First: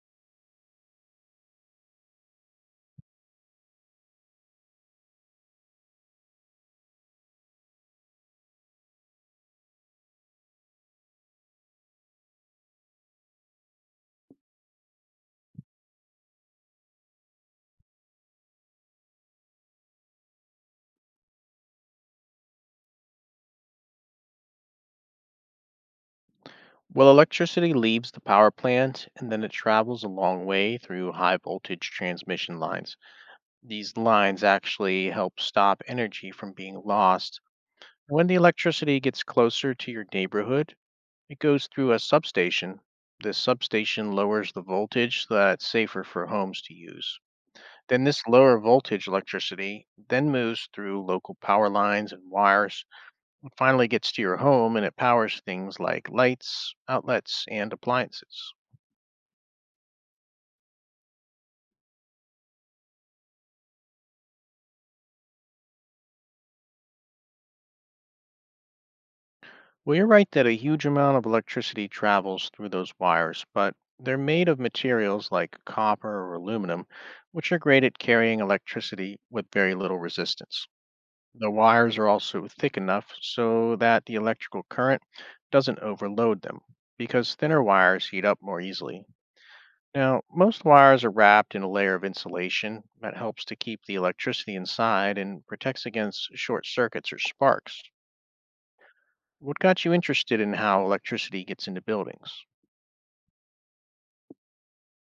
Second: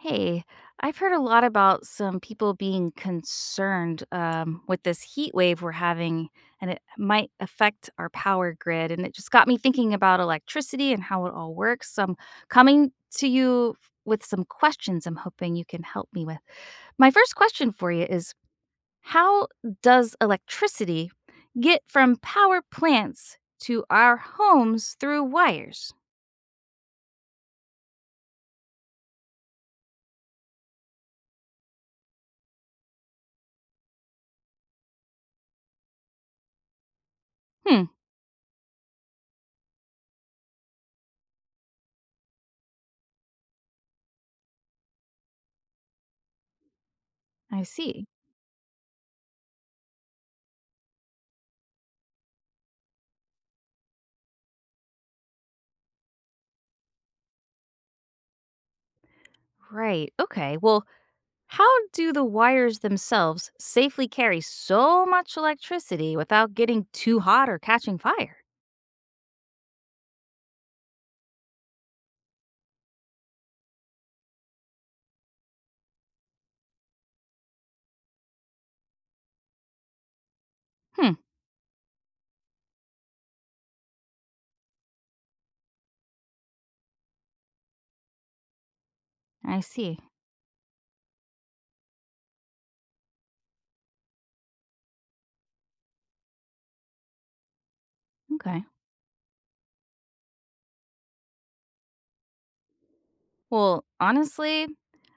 Hey, I've heard a lot about some people being concerned with this heat wave we're having, and it might affect our power grid. And it just got me thinking about electricity and how it all works. So I'm coming to you with some questions I'm hoping you can help me with. My first question for you is, how does electricity get from power plants to our homes through wires? Well, electricity leaves the power plant and then it travels a long way through high voltage transmission lines. These lines actually help stop energy from being lost. Hmm. When the electricity gets closer to your neighborhood, it goes through a substation. This substation lowers the voltage so that it's safer for homes to use. I Then see. this lower voltage electricity then moves through local power lines and wires and finally gets to your home and it powers things like lights, outlets, and appliances. Right. Okay. Well, how do the wires themselves safely carry so much electricity without getting too hot or catching fire? Well, you're right that a huge amount of electricity travels through those wires, but they're made of materials like copper or aluminum, which are great at carrying electricity with very little resistance. Hmm. The wires are also thick enough so that the electrical current doesn't overload them, because thinner wires heat up more easily. I see. Now, most wires are wrapped in a layer of insulation that helps to keep the electricity inside and protects against short circuits or sparks. Okay. What got you interested in how electricity gets into buildings? Well, honestly,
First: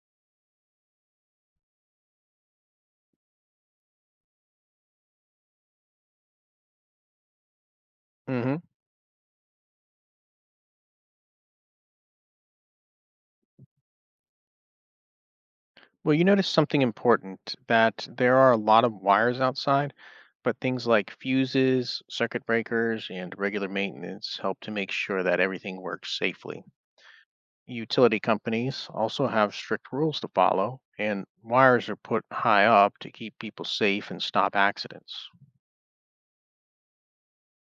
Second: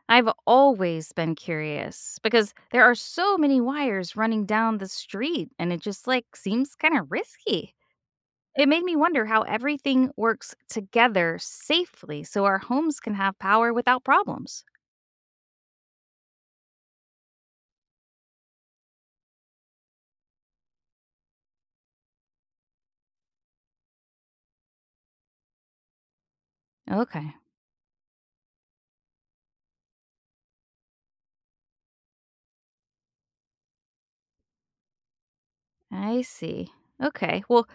I've always been curious because there are so many wires running down the street and it just like seems kind of risky. hmm It made me wonder how everything works together safely so our homes can have power without problems. Well, you noticed something important that there are a lot of wires outside, but things like fuses, circuit breakers, and regular maintenance help to make sure that everything works safely. Okay. Utility companies also have strict rules to follow, and wires are put high up to keep people safe and stop accidents. I see. Okay, well,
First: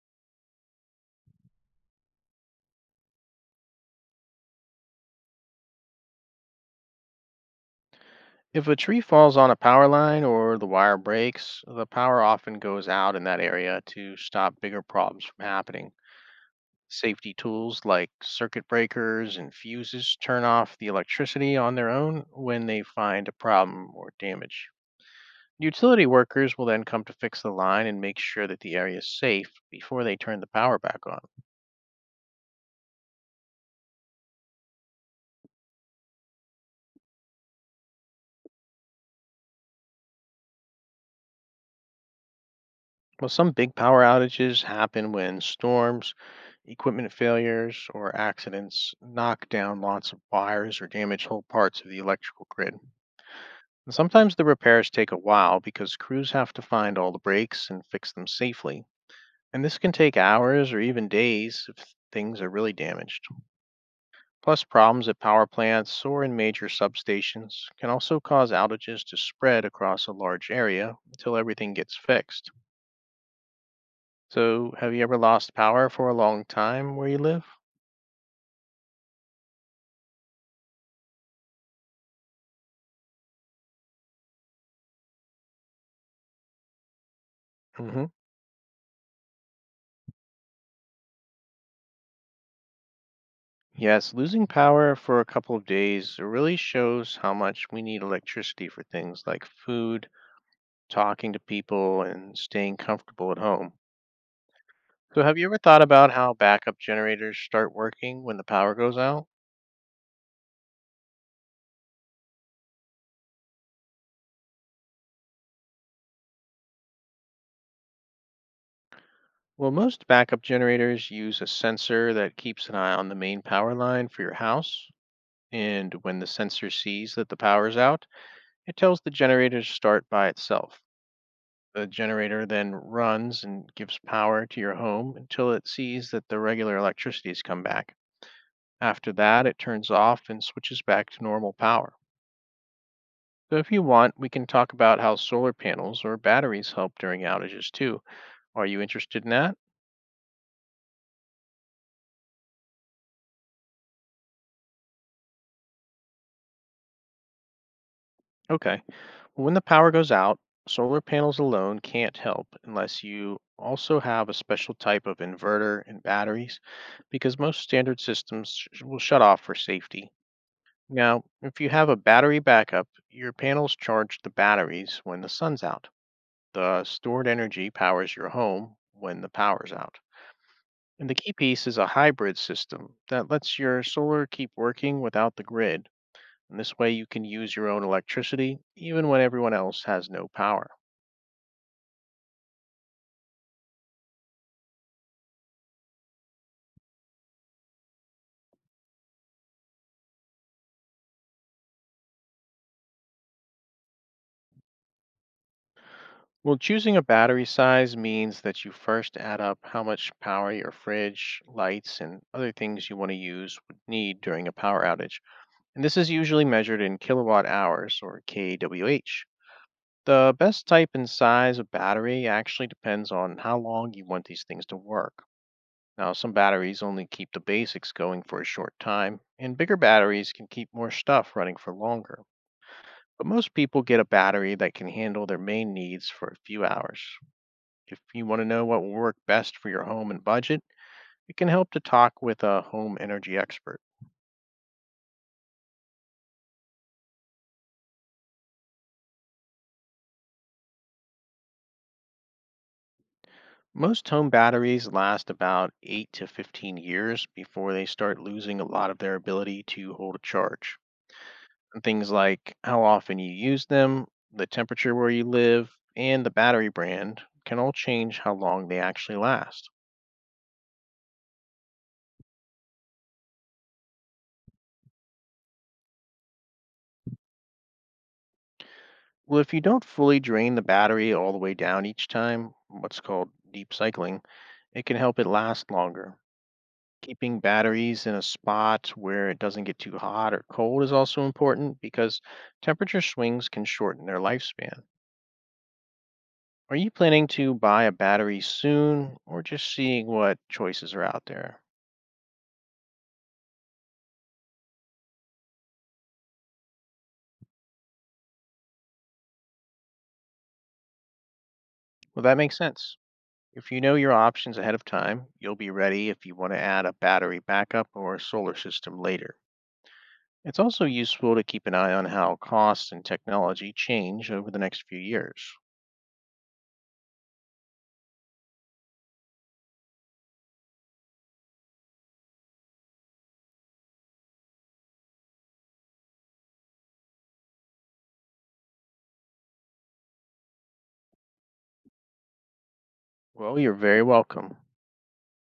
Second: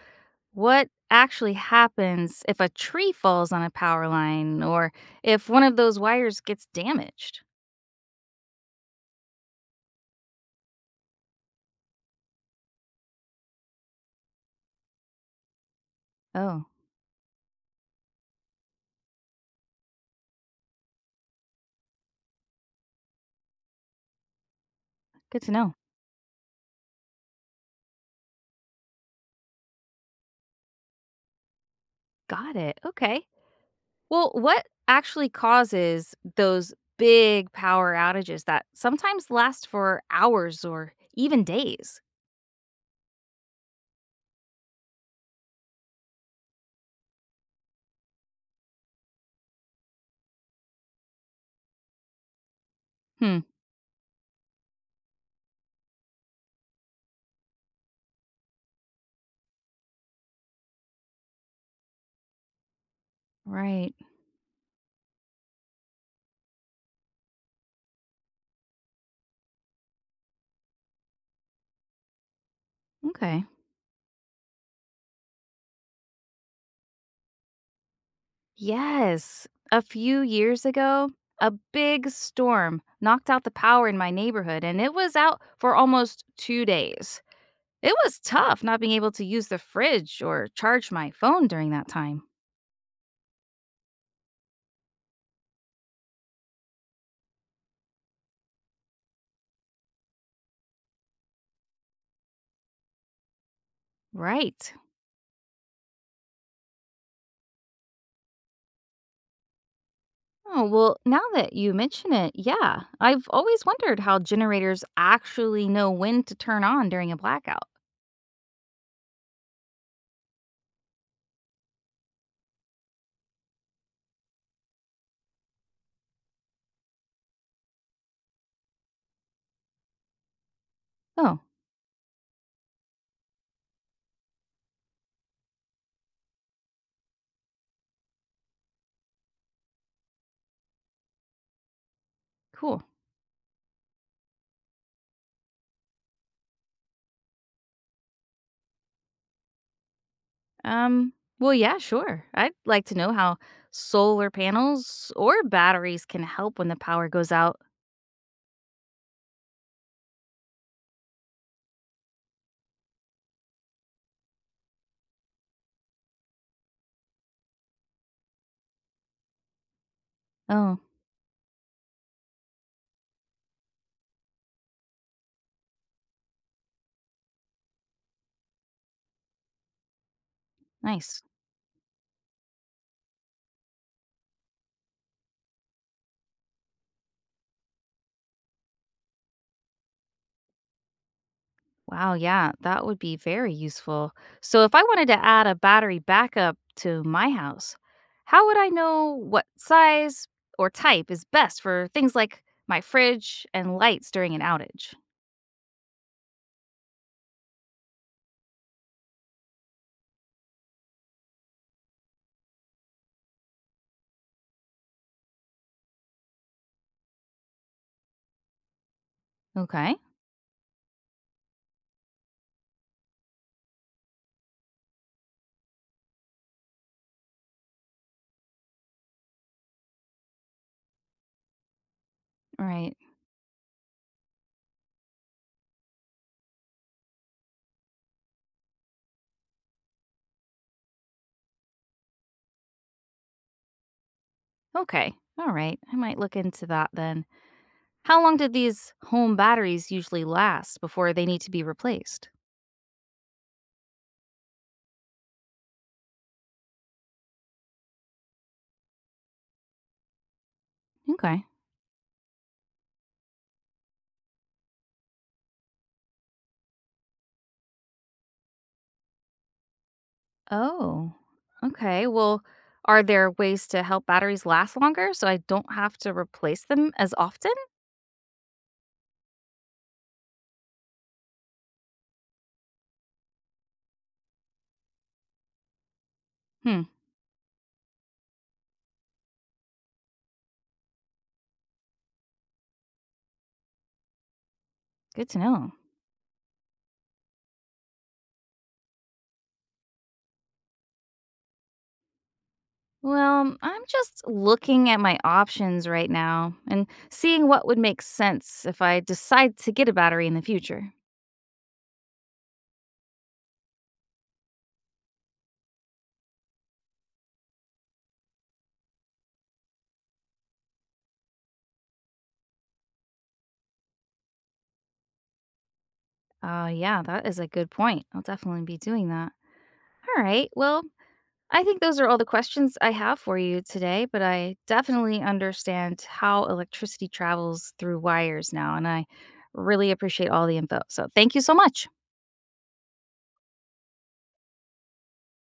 what actually happens if a tree falls on a power line or if one of those wires gets damaged? If a tree falls on a power line or the wire breaks, the power often goes out in that area to stop bigger problems from happening. Oh, Safety tools like circuit breakers and fuses turn off the electricity on their own when they find a problem or damage. good to know. Utility workers will then come to fix the line and make sure that the area is safe before they turn the power back on. Got it. Okay. Well, what actually causes those big power outages that sometimes last for hours or even days? Well, some big power outages happen when storms, equipment failures, or accidents knock down lots of wires or damage whole parts of the electrical grid. Hmm. And sometimes the repairs take a while because crews have to find all the breaks and fix them safely, and this can take hours or even days if things are really damaged. Right. Plus, problems at power plants or in major substations can also cause outages to spread across a large area until everything gets fixed. Okay. So, have you ever lost power for a long time where you live? Yes. A few years ago, a big storm knocked out the power in my neighborhood and it was out for almost 2 days. It hmm was tough not being able to use the fridge or charge my phone during that time. Yes, losing power for a couple of days really shows how much we need electricity for things like food, talking to people, and staying comfortable at home. Right. So, have you ever thought about how backup generators start working when the power goes out? Oh, well, now that you mention it, yeah, I've always wondered how generators actually know when to turn on during a blackout. Well, most backup generators use a sensor that keeps an eye on the main power line for your house. And when the sensor sees that the power is out, it tells the generator to start by itself. Oh, The generator then runs and gives power to your home until it sees that the regular electricity has come back. After that, it turns off and switches back to normal power. cool. So if you want, we can talk about how solar panels or batteries help during outages too. Are you interested in that? Um, well, yeah, sure. I'd like to know how solar panels or batteries can help when the power goes out. Okay. When the power goes out, solar panels alone can't help unless you also have a special type of inverter and batteries because most standard will shut off for safety. Oh, Now, if you have a battery backup, your panels charge the batteries when the sun's out. The stored energy powers your home when the power's out. And the nice. key piece is a hybrid system that lets your solar keep working without the grid. And this way you can use your own electricity even when everyone else has no power. Wow, yeah, that would be very useful. So, if I wanted to add a battery backup to my house, how would I know what size or type is best for things like my fridge and lights during an outage? Well, choosing a battery size means that you first add up how much power your fridge, lights, and other things you want to use would need during a power outage. And this is usually measured in kilowatt hours or kWh. Okay. The best type and size of battery actually depends on how long you want these things to work. Now, some batteries only keep the basics going for a short time, and bigger batteries can keep more stuff running for longer. Right. But most people get a battery that can handle their main needs for a few hours. If you want to know what will work best for your home and budget, it can help to talk with a home energy expert. Okay, all right. I might look into that then. How long do these home batteries usually last before they need to be replaced? Most home batteries last about 8 to 15 years before they start losing a lot of their ability to hold a charge. Okay. And things like how often you use them, the temperature where you live, and the battery brand can all change how long they actually last. Oh, okay. Well, are there ways to help batteries last longer so I don't have to replace them as often? Well, if you don't fully drain the battery all the way down each time, what's called deep cycling, it can help it last longer. Hmm, Keeping batteries in a spot where it doesn't get too hot or cold is also important because temperature swings can shorten their lifespan. good to know. Are you planning to buy a battery soon or just seeing what choices are out there? Well, I'm just looking at my options right now and seeing what would make sense if I decide to get a battery in the future. Well, that makes sense. If you know your options ahead of time, you'll be ready if you want to add a battery backup or a solar system later. It's also useful to keep an eye on how costs and technology change over the next few years. Yeah, that is a good point. I'll definitely be doing that. All right. Well, I think those are all the questions I have for you today, but I definitely understand how electricity travels through wires now, and I really appreciate all the info. So thank you so much. Well, you're very welcome.